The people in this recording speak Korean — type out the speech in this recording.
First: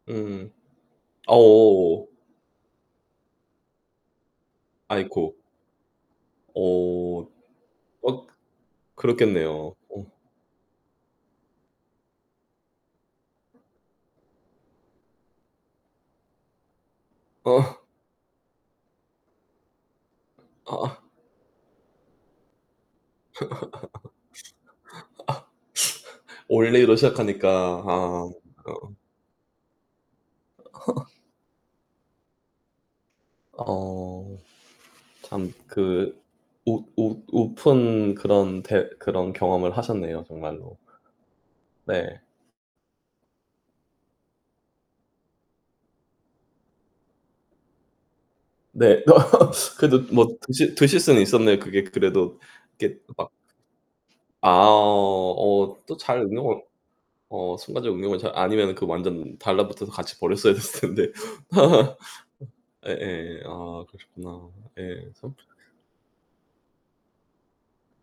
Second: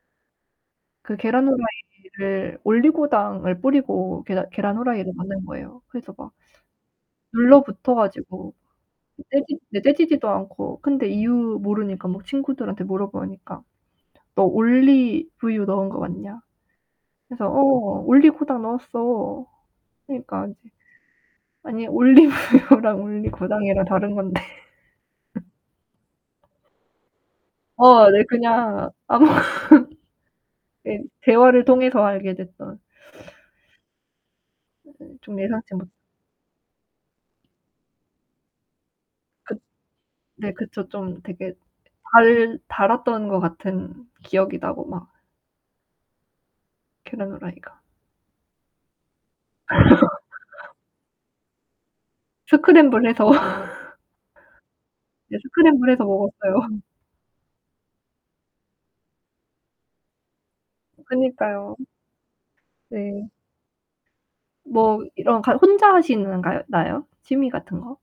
음. 그 아. 오오. 계란후라이를 올리고당을 뿌리고 계란 계란 후라이를 아이코. 만든 거예요. 그래서 막 오. 눌러 붙어 어 가지고 떼지 그렇겠네요. 네. 어. 떼지지도 않고 근데 이유 모르니까 막 친구들한테 물어보니까 "너 올리브유 넣은 거 맞냐?" 그래서 어. "어. 올리고당 넣었어." 그러니까 이제 어어. 아니 "올리브유랑 올리고당이랑 다른 건데." 올리로 시작하니까 어. 네. 아. 그냥 어. 아무 네. 대화를 통해서 알게 됐던. 어. 음. 좀 참 예상치 못 그 웃 웃 웃픈 그런 대 그런 그 경험을 하셨네요, 네. 정말로. 그쵸. 좀 되게 네. 달 달았던 거 같은 기억이 나고 막 계란후라이가. 네. 그래도 뭐 드실 드실 수는 있었네요. 그게 그래도 이게 스크램블해서 막 아 네. 어. 또 스크램블해서 잘 응용을 먹었어요. 어 순간적으로 응용을 잘 아니면 완전 달라 붙어서 같이 버렸어야 됐을텐데. 그니까요. 네. 예예. 아 그러셨구나. 뭐 예. 성 이런 가 혼자 하시는 가요 나요? 취미 같은 거?